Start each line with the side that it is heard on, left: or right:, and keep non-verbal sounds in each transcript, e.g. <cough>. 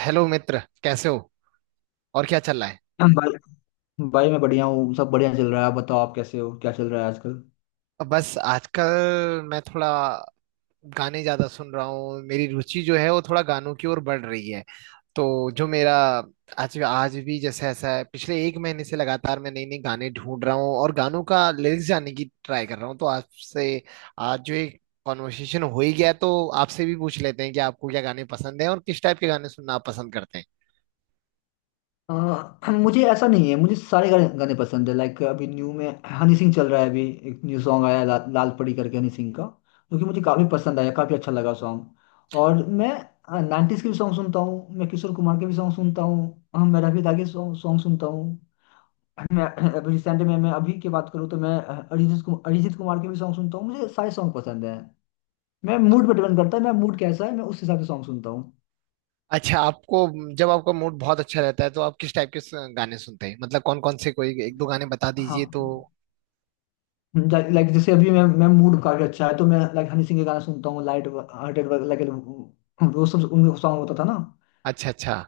right: Hello मित्र, कैसे हो और क्या चल रहा है।
left: हम भाई। भाई मैं बढ़िया हूँ, सब बढ़िया चल रहा है। आप बताओ, आप कैसे हो, क्या चल रहा है आजकल?
right: बस आजकल मैं थोड़ा गाने ज्यादा सुन रहा हूँ। मेरी रुचि जो है वो थोड़ा गानों की ओर बढ़ रही है। तो जो मेरा आज आज भी जैसे ऐसा है, पिछले एक महीने से लगातार मैं नई नई गाने ढूंढ रहा हूँ और गानों का लिरिक्स जानने की ट्राई कर रहा हूँ। तो आपसे आज जो एक कॉन्वर्सेशन हो ही गया तो आपसे भी पूछ लेते हैं कि आपको क्या गाने पसंद है और किस टाइप के गाने सुनना आप पसंद करते हैं।
left: मुझे ऐसा नहीं है, मुझे सारे गाने गाने पसंद है। लाइक अभी न्यू में हनी सिंह चल रहा है। अभी एक न्यू सॉन्ग आया है, लाल परी करके, हनी सिंह का, जो कि मुझे काफ़ी पसंद आया, काफ़ी अच्छा लगा सॉन्ग। और मैं नाइन्टीज़ के भी सॉन्ग सुनता हूँ, मैं किशोर कुमार के भी सॉन्ग सुनता हूँ, मैं रफी दा के सॉन्ग सॉन्ग सुनता हूँ। मैं अभी रिसेंट में, मैं अभी की बात करूँ तो मैं अरिजीत कुमार के भी सॉन्ग सुनता हूँ। मुझे सारे सॉन्ग पसंद हैं। मैं मूड पर डिपेंड करता है, मैं मूड कैसा है, मैं उस हिसाब से सॉन्ग सुनता हूँ।
right: अच्छा, आपको जब आपका मूड बहुत अच्छा रहता है तो आप किस टाइप के गाने सुनते हैं, मतलब कौन कौन से, कोई एक दो गाने बता
left: हाँ,
right: दीजिए तो।
left: लाइक जैसे अभी मैं मूड काफी अच्छा है तो मैं लाइक हनी सिंह के गाने सुनता हूँ, लाइट हार्टेड वगैरह। वो सब उनका सॉन्ग होता था ना।
right: अच्छा, अच्छा,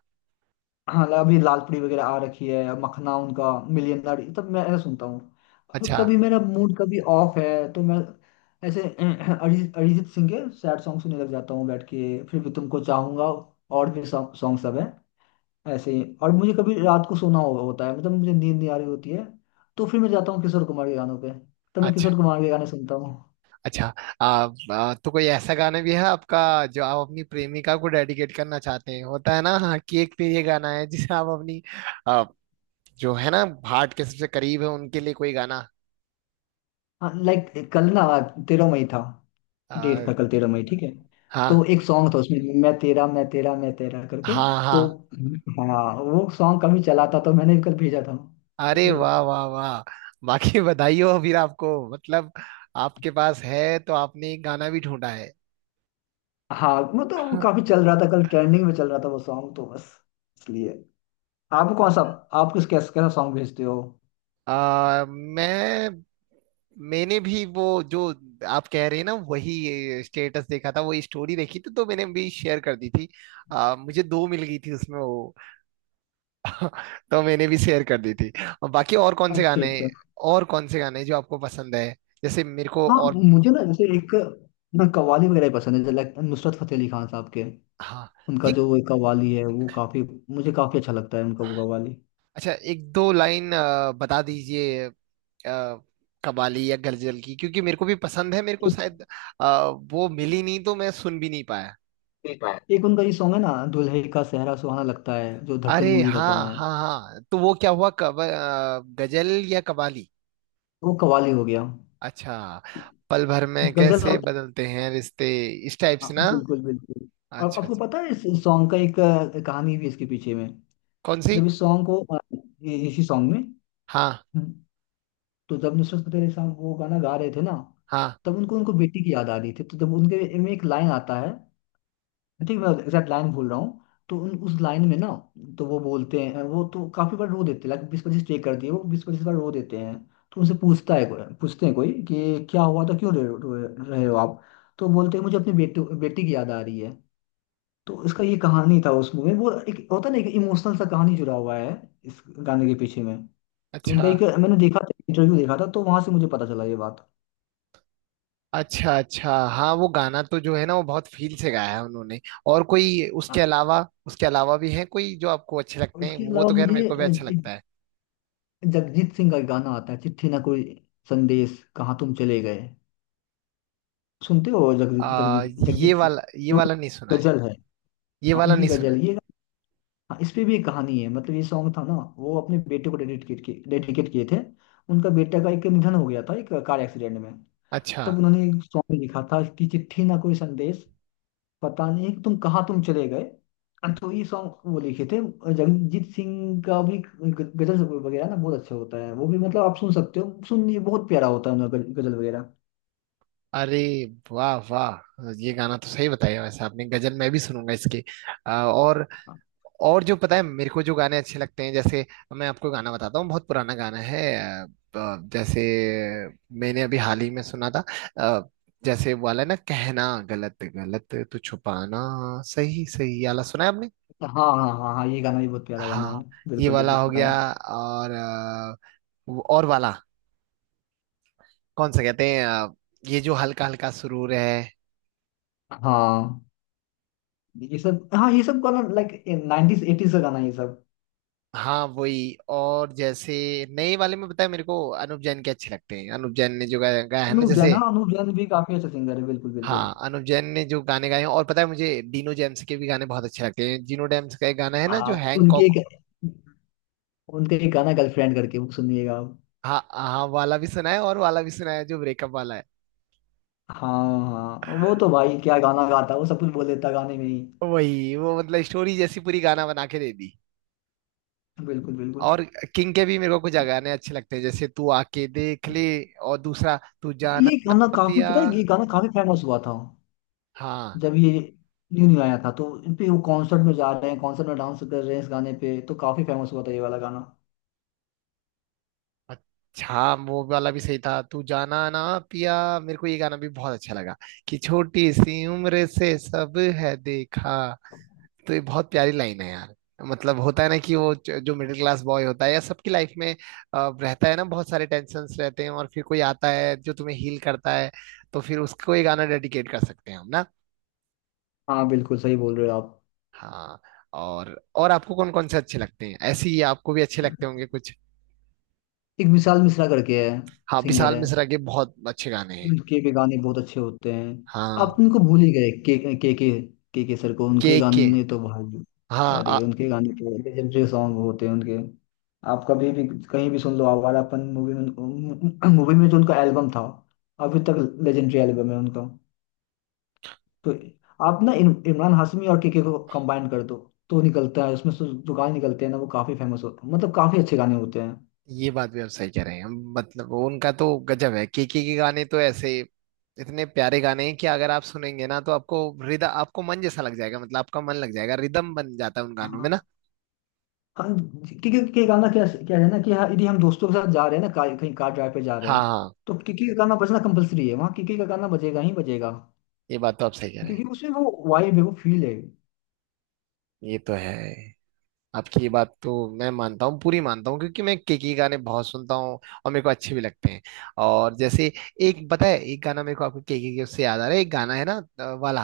left: हाँ, अभी लालपरी वगैरह आ रखी है, मखना उनका, मिलियनर, ये सब मैं ऐसा सुनता हूँ। अब
right: अच्छा,
left: कभी मेरा मूड कभी ऑफ है तो मैं ऐसे <clears throat> अरिजीत अरिजीत सिंह के सैड सॉन्ग सुनने लग जाता हूँ, बैठ के, फिर भी तुमको चाहूंगा और भी सॉन्ग सॉन्ग सब है, ऐसे ही। और मुझे कभी रात को होता है, मतलब मुझे नींद नहीं आ रही होती है, तो फिर मैं जाता हूँ किशोर कुमार के गानों पे, तो मैं
right: अच्छा,
left: किशोर कुमार के गाने सुनता हूँ।
right: अच्छा। आ, आ, तो कोई ऐसा गाना भी है आपका जो आप अपनी प्रेमिका को डेडिकेट करना चाहते हैं, होता है ना, हाँ, कि एक पे ये गाना है जिसे आप अपनी आ, जो है ना, हार्ट के सबसे करीब है उनके लिए कोई गाना।
left: हाँ, लाइक कल ना 13 मई था,
right: आ,
left: डेट था, कल 13 मई ठीक है।
right: हाँ,
left: तो एक सॉन्ग था उसमें, मैं तेरा मैं तेरा मैं तेरा करके,
right: हाँ,
left: तो
right: हाँ।
left: हाँ, वो सॉन्ग कभी चला था तो मैंने कल भेजा था,
right: अरे
left: ऐसे।
right: वाह, वाह, वाह! बाकी <laughs> बधाई हो फिर आपको, मतलब आपके पास है तो आपने एक गाना भी ढूंढा है।
left: हाँ, मतलब वो
right: हाँ।
left: काफी चल रहा था, कल ट्रेंडिंग में चल रहा था वो सॉन्ग, तो बस इसलिए। आप कौन सा, आप किस, कैसा कैसा सॉन्ग भेजते हो?
right: आ, मैं मैंने भी वो जो आप कह रहे हैं ना, वही स्टेटस देखा था, वही स्टोरी देखी थी, तो मैंने भी शेयर कर दी थी। मुझे दो मिल गई थी उसमें वो, तो मैंने भी शेयर कर दी थी। और बाकी और कौन से
left: अच्छा
right: गाने,
left: अच्छा।
right: और कौन से गाने जो आपको पसंद है, जैसे मेरे को
left: हाँ,
right: और।
left: मुझे ना जैसे एक ना कव्वाली वगैरह पसंद है, जैसे like नुसरत फतेह अली खान साहब के,
right: हाँ
left: उनका
right: ये।
left: जो वो कव्वाली है, वो काफी मुझे काफी अच्छा लगता है उनका वो कव्वाली।
right: अच्छा, एक दो लाइन बता दीजिए। आ, कबाली या गजल की, क्योंकि मेरे को भी पसंद है, मेरे को
left: एक,
right: शायद वो मिली नहीं तो मैं सुन भी नहीं पाया।
left: एक उनका ये सॉन्ग है ना, दुल्हे का सेहरा सुहाना लगता है, जो धड़कन
right: अरे
left: मूवी का
right: हाँ,
left: गाना है,
right: हाँ, हाँ। तो वो क्या हुआ, कब गजल या कवाली।
left: वो कव्वाली हो गया।
right: अच्छा। पल भर में
left: गजल होता
right: कैसे
left: है।
right: बदलते हैं रिश्ते, इस टाइप
left: हाँ,
right: से ना।
left: बिल्कुल बिल्कुल। और
right: अच्छा,
left: आपको
right: अच्छा।
left: पता है इस सॉन्ग का एक कहानी भी इसके पीछे में।
right: कौन सी?
left: जब इस सॉन्ग को अ, इसी सॉन्ग में,
right: हाँ,
left: तो जब नुसरत फतेह अली साहब वो गाना गा रहे थे ना,
right: हाँ।
left: तब उनको उनको बेटी की याद आ रही थी। तो जब उनके में एक लाइन आता है, आई थिंक मैं एग्जैक्ट लाइन भूल रहा हूँ, तो उन उस लाइन में ना, तो वो बोलते हैं, वो तो काफी बार रो देते हैं, लाइक 20-25 टेक करती है, वो 20-25 बार रो देते हैं। तो उनसे पूछता है कोई, पूछते हैं कोई कि क्या हुआ था, क्यों रो रहे हो आप? तो बोलते हैं मुझे अपनी बेटी बेटी की याद आ रही है। तो इसका ये कहानी था उस मूवी में, वो एक होता है ना एक इमोशनल सा कहानी जुड़ा हुआ है इस गाने के पीछे में। तो
right: अच्छा,
left: उनका एक मैंने देखा था, इंटरव्यू देखा था, तो वहां से मुझे पता चला ये बात।
right: अच्छा, अच्छा। हाँ, वो गाना तो जो है ना वो बहुत फील से गाया है उन्होंने। और कोई
left: हाँ,
right: उसके अलावा, उसके अलावा भी है कोई जो आपको अच्छे लगते हैं,
left: उसके
right: वो
left: अलावा
right: तो खैर मेरे
left: मुझे
right: को भी अच्छा
left: एक
right: लगता है।
left: जगजीत सिंह का एक गाना आता है, चिट्ठी ना कोई संदेश, कहाँ तुम चले गए। सुनते हो जगजीत,
right: आ, ये
left: जगजीत सिंह,
right: वाला, ये
left: जो
right: वाला नहीं सुना है।
left: गजल है?
right: ये
left: हाँ,
right: वाला
left: उनकी
right: नहीं सुना
left: गजल
right: है।
left: ये। हाँ, इस पे भी एक कहानी है, मतलब ये सॉन्ग था ना, वो अपने बेटे को डेडिकेट किए थे, उनका बेटा का एक निधन हो गया था एक कार एक्सीडेंट में।
right: अच्छा।
left: तब उन्होंने एक सॉन्ग लिखा था कि चिट्ठी ना कोई संदेश, पता नहीं तुम कहाँ तुम चले गए, तो ये सॉन्ग वो लिखे थे। जगजीत सिंह का भी गजल वगैरह ना बहुत अच्छा होता है, वो भी मतलब आप सुन सकते हो सुन, ये बहुत प्यारा होता है उनका गजल वगैरह।
right: अरे वाह, वाह, ये गाना तो सही बताया वैसे आपने। गजल मैं भी सुनूंगा इसकी। आ, और और जो पता है मेरे को, जो गाने अच्छे लगते हैं, जैसे मैं आपको गाना बताता हूँ, बहुत पुराना गाना है। आ, आ, जैसे मैंने अभी हाल ही में सुना था। आ, जैसे वो वाला ना, कहना गलत गलत तो छुपाना सही सही, ये वाला सुना है आपने।
left: हाँ हाँ हाँ। हाँ, ये गाना भी बहुत प्यारा गाना
right: हाँ।
left: है,
right: ये
left: बिल्कुल बिल्कुल
right: वाला हो
left: सुना है।
right: गया। और वाला कौन सा कहते हैं, ये जो हल्का हल्का सुरूर है।
left: हाँ, ये सब, हाँ ये सब गाना लाइक नाइनटीज एटीज का गाना है ये सब।
right: हाँ वही। और जैसे नए वाले में, बताया मेरे को अनुप जैन के अच्छे लगते हैं, अनुप जैन ने जो गाया है ना,
left: अनूप जैन,
right: जैसे।
left: हाँ अनूप जैन भी काफी अच्छा सिंगर है, बिल्कुल बिल्कुल।
right: हाँ, अनुप जैन ने जो गाने गाए हैं, और पता है मुझे डीनो जेम्स के भी गाने बहुत अच्छे लगते हैं। डीनो जेम्स का एक गाना है ना जो
left: आप उनके एक,
right: हैंकॉक।
left: उनके एक गाना गर्लफ्रेंड करके वो सुनिएगा आप।
right: हाँ, हाँ वाला भी सुना है, और वाला भी सुना है जो ब्रेकअप वाला है।
left: हाँ हाँ, वो तो भाई क्या गाना गाता है, वो सब कुछ बोल देता है गाने में ही।
right: वही, वो मतलब स्टोरी जैसी पूरी गाना बना के दे दी।
left: बिल्कुल बिल्कुल।
right: और किंग के भी मेरे को कुछ गाने अच्छे लगते हैं, जैसे तू आके देख ले। और दूसरा, तू जाना
left: ये
right: ना
left: गाना काफी,
right: पिया।
left: पता है ये गाना काफी फेमस हुआ था
right: हाँ।
left: जब ये न्यू न्यू आया था, तो इन पे वो कॉन्सर्ट में जा रहे हैं, कॉन्सर्ट में डांस कर रहे हैं इस गाने पे, तो काफी फेमस हुआ था ये वाला गाना।
right: अच्छा, वो वाला भी सही था, तू जाना ना पिया। मेरे को ये गाना भी बहुत अच्छा लगा, कि छोटी सी उम्र से सब है देखा। तो ये बहुत प्यारी लाइन है यार। मतलब होता है ना कि वो जो मिडिल क्लास बॉय होता है, या सबकी लाइफ में रहता है ना बहुत सारे टेंशन्स रहते हैं, और फिर कोई आता है जो तुम्हें हील करता है। तो फिर उसको ये गाना डेडिकेट कर सकते हैं हम ना।
left: हाँ, बिल्कुल सही बोल रहे हो आप।
right: हाँ। और आपको कौन कौन से अच्छे लगते हैं, ऐसे ही आपको भी अच्छे लगते होंगे कुछ।
left: एक विशाल मिश्रा करके है,
right: हाँ,
left: सिंगर
right: विशाल
left: है,
right: मिश्रा के बहुत अच्छे गाने हैं।
left: के गाने बहुत अच्छे होते हैं। आप
right: हाँ।
left: उनको भूल ही गए, के के के सर को, उनके
right: के के।
left: गाने तो भाई!
right: हाँ।
left: अरे उनके गाने तो लेजेंडरी सॉन्ग होते हैं उनके। आप कभी भी कहीं भी सुन लो, आवारापन मूवी में जो उनका एल्बम था, अभी तक लेजेंडरी एल्बम है उनका। तो आप ना इमरान हाशमी और के को कंबाइन कर दो, तो निकलता है उसमें से जो गाने निकलते हैं ना, वो काफी फेमस होते हैं, मतलब काफी अच्छे गाने होते
right: ये बात भी आप सही कह रहे हैं। मतलब वो उनका तो गजब है। केके के गाने तो ऐसे इतने प्यारे गाने हैं कि अगर आप सुनेंगे ना, तो आपको हृदय, आपको मन जैसा लग जाएगा, मतलब आपका मन लग जाएगा, रिदम बन जाता है उन गानों में ना।
left: हैं। हाँ, क्योंकि क्योंकि कहना क्या क्या है ना, कि हाँ, यदि हम दोस्तों के साथ जा रहे हैं ना, कहीं कार ड्राइव पे जा रहे
right: हाँ,
left: हैं,
right: हाँ।
left: तो किकी का गाना बजना कंपलसरी है, वहाँ किकी का गाना बजेगा ही बजेगा,
right: ये बात तो आप सही कह रहे हैं।
left: क्योंकि उसमें वो वाइब है, वो फील है।
right: ये तो है। आपकी ये बात तो मैं मानता हूँ, पूरी मानता हूँ, क्योंकि मैं के गाने बहुत सुनता हूँ, और मेरे को अच्छे भी लगते हैं। और जैसे एक पता है, एक गाना मेरे को, आपको के, उससे याद आ रहा है एक गाना है ना, वाला,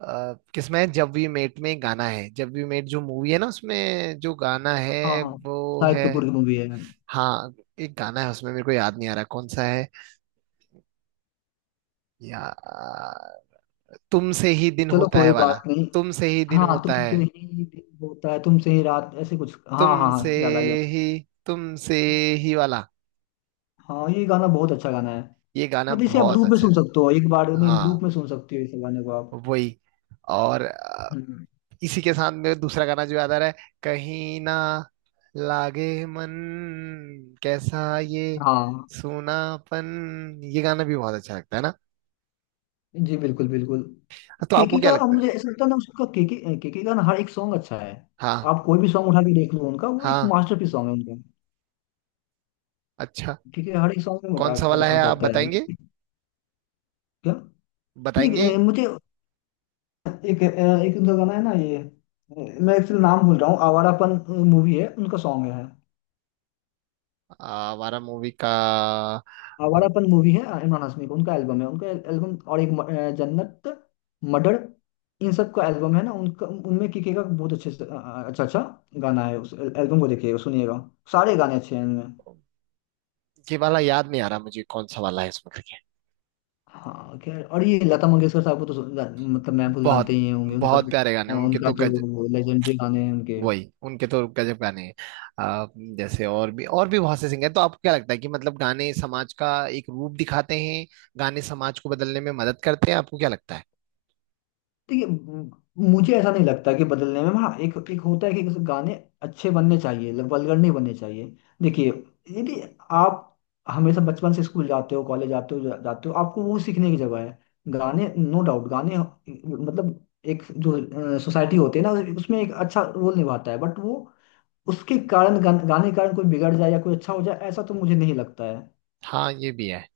right: किसमें है, जब वी मेट में एक गाना है, जब वी मेट जो मूवी है ना उसमें जो गाना
left: हाँ
right: है
left: हाँ,
right: वो
left: शाहिद
right: है।
left: कपूर की मूवी है।
right: हाँ। एक गाना है उसमें मेरे को याद नहीं आ रहा कौन सा है, या तुमसे ही दिन
left: चलो
right: होता है
left: कोई
right: वाला।
left: बात नहीं।
right: तुमसे ही दिन
left: हाँ
right: होता है।
left: तुमसे ही दिन होता है, तुमसे ही रात, ऐसे कुछ, हाँ हाँ
right: तुमसे
left: हाँ याद आ गया मुझे।
right: ही, तुमसे ही वाला।
left: हाँ, ये गाना बहुत अच्छा गाना है,
right: ये गाना
left: मतलब इसे आप
right: बहुत
left: लूप में
right: अच्छा
left: सुन
right: है।
left: सकते हो, एक बार नहीं,
right: हाँ
left: लूप में सुन सकते हो इस गाने को आप।
right: वही। और
left: हम्म,
right: इसी के साथ में दूसरा गाना जो याद आ रहा है, कहीं ना लागे मन कैसा ये
left: हाँ
right: सूनापन, ये गाना भी बहुत अच्छा लगता है ना।
left: जी, बिल्कुल बिल्कुल।
right: तो आपको
left: केके
right: क्या
left: का, अब
right: लगता है।
left: मुझे ऐसा लगता है ना उसका, केके केके का ना हर एक सॉन्ग अच्छा है।
right: हाँ,
left: आप कोई भी सॉन्ग उठा के देख लो उनका, वो एक
right: हाँ।
left: मास्टरपीस सॉन्ग है उनका।
right: अच्छा,
left: ठीक है, हर एक सॉन्ग में
right: कौन सा वाला
left: आ
right: है आप
left: जाता है।
right: बताएंगे,
left: क्या?
right: बताएंगे,
left: नहीं, मुझे एक, एक उनका गाना है ना ये, मैं एक्चुअली नाम भूल रहा हूँ। आवारापन मूवी है, उनका सॉन्ग है।
right: हमारा मूवी का। अम,
left: आवारापन मूवी है इमरान हाशमी का, उनका एल्बम है, उनका एल्बम, और एक जन्नत, मर्डर, इन सब का एल्बम है ना उनका, उनमें किके का बहुत अच्छे से अच्छा अच्छा गाना है। उस एल्बम को देखिएगा सुनिएगा, सारे गाने अच्छे हैं इनमें।
right: ये वाला याद नहीं आ रहा मुझे कौन सा वाला है इसमें करके।
left: हाँ खैर, और ये लता मंगेशकर साहब को तो मतलब मैम को जानते
right: बहुत
left: ही होंगे, उनका
right: बहुत प्यारे गाने
left: तो,
right: उनके तो,
left: उनका
right: गज।
left: तो लेजेंडरी गाने हैं उनके।
right: वही, उनके तो गजब गाने हैं। आ, जैसे और भी, और भी बहुत से सिंगर हैं, तो आपको क्या लगता है कि मतलब गाने समाज का एक रूप दिखाते हैं, गाने समाज को बदलने में मदद करते हैं, आपको क्या लगता है।
left: देखिए मुझे ऐसा नहीं लगता कि बदलने में, हाँ एक, एक होता है कि गाने अच्छे बनने चाहिए, वल्गर नहीं बनने चाहिए। देखिए, यदि आप हमेशा बचपन से स्कूल जाते हो, कॉलेज जाते हो, जाते हो, आपको वो सीखने की जगह है। गाने नो डाउट गाने, मतलब एक जो सोसाइटी होती है ना, उसमें एक अच्छा रोल निभाता है, बट वो उसके कारण गाने के कारण कोई बिगड़ जाए या कोई अच्छा हो जाए, ऐसा तो मुझे नहीं लगता है।
right: हाँ ये भी है।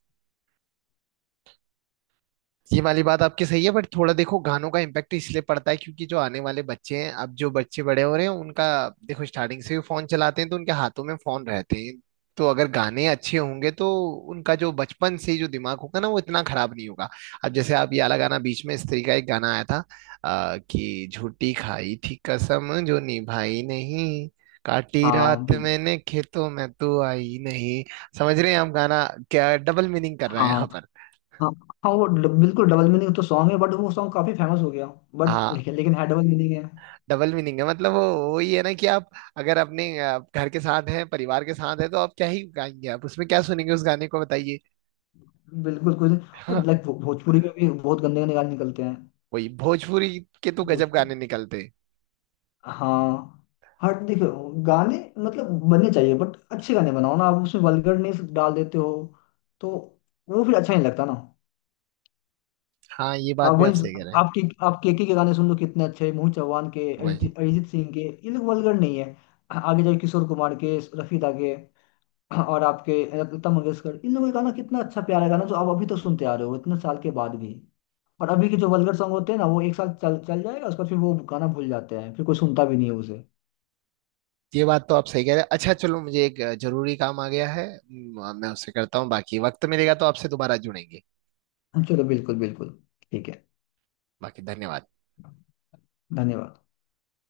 right: ये वाली बात आपकी सही है, बट थोड़ा देखो, गानों का इम्पैक्ट इसलिए पड़ता है क्योंकि जो आने वाले बच्चे हैं, अब जो बच्चे बड़े हो रहे हैं उनका, देखो स्टार्टिंग से ही फोन चलाते हैं, तो उनके हाथों में फोन रहते हैं। तो अगर गाने अच्छे होंगे, तो उनका जो बचपन से जो दिमाग होगा ना, वो इतना खराब नहीं होगा। अब जैसे आप ये वाला गाना, बीच में स्त्री का एक गाना आया था कि झूठी खाई थी कसम जो निभाई नहीं, काटी
left: हाँ
right: रात
left: बिल्कुल।
right: मैंने खेतों में तू आई नहीं। समझ रहे हैं हम गाना क्या डबल मीनिंग कर रहे हैं
left: हाँ
right: यहाँ पर।
left: हाँ हाँ, वो बिल्कुल डबल मीनिंग तो सॉन्ग है, बट वो सॉन्ग काफी फेमस हो गया, बट
right: हाँ।
left: लेकिन लेकिन है, डबल मीनिंग है।
right: डबल मीनिंग है, मतलब वो वही है ना, कि आप अगर अपने घर के साथ हैं, परिवार के साथ हैं, तो आप क्या ही गाएंगे, आप उसमें क्या सुनेंगे उस गाने को, बताइए।
left: बिल्कुल कुछ। और
right: हाँ,
left: लाइक भोजपुरी में भी बहुत गंदे गंदे गाने निकलते हैं।
right: वही भोजपुरी के तो गजब
left: भोजपुरी,
right: गाने निकलते हैं।
left: हाँ, हर देखो गाने मतलब बनने चाहिए, बट अच्छे गाने बनाओ ना, आप उसमें वल्गरनेस डाल देते हो, तो वो फिर अच्छा नहीं लगता ना।
right: हाँ ये बात
left: आप
right: भी आप
left: वही,
right: सही कह रहे हैं।
left: आप केके के गाने सुन लो कितने अच्छे हैं, मोहित चौहान के,
right: वही,
left: अरिजीत अरिजीत सिंह के, ये लोग वल्गर नहीं है। आगे जाके किशोर कुमार के, रफी दा के, हाँ, और आपके लता मंगेशकर, इन लोगों का गाना कितना अच्छा प्यारा गाना, जो आप अभी तो सुनते आ रहे हो इतने साल के बाद भी। और अभी के जो वल्गर सॉन्ग होते हैं ना, वो एक साल चल चल जाएगा, उसके बाद फिर वो गाना भूल जाते हैं, फिर कोई सुनता भी नहीं है उसे।
right: ये बात तो आप सही कह रहे हैं। अच्छा, चलो, मुझे एक जरूरी काम आ गया है, मैं उससे करता हूँ, बाकी वक्त मिलेगा तो आपसे दोबारा जुड़ेंगे।
left: चलो बिल्कुल बिल्कुल, ठीक है।
right: बाकी धन्यवाद।
left: धन्यवाद।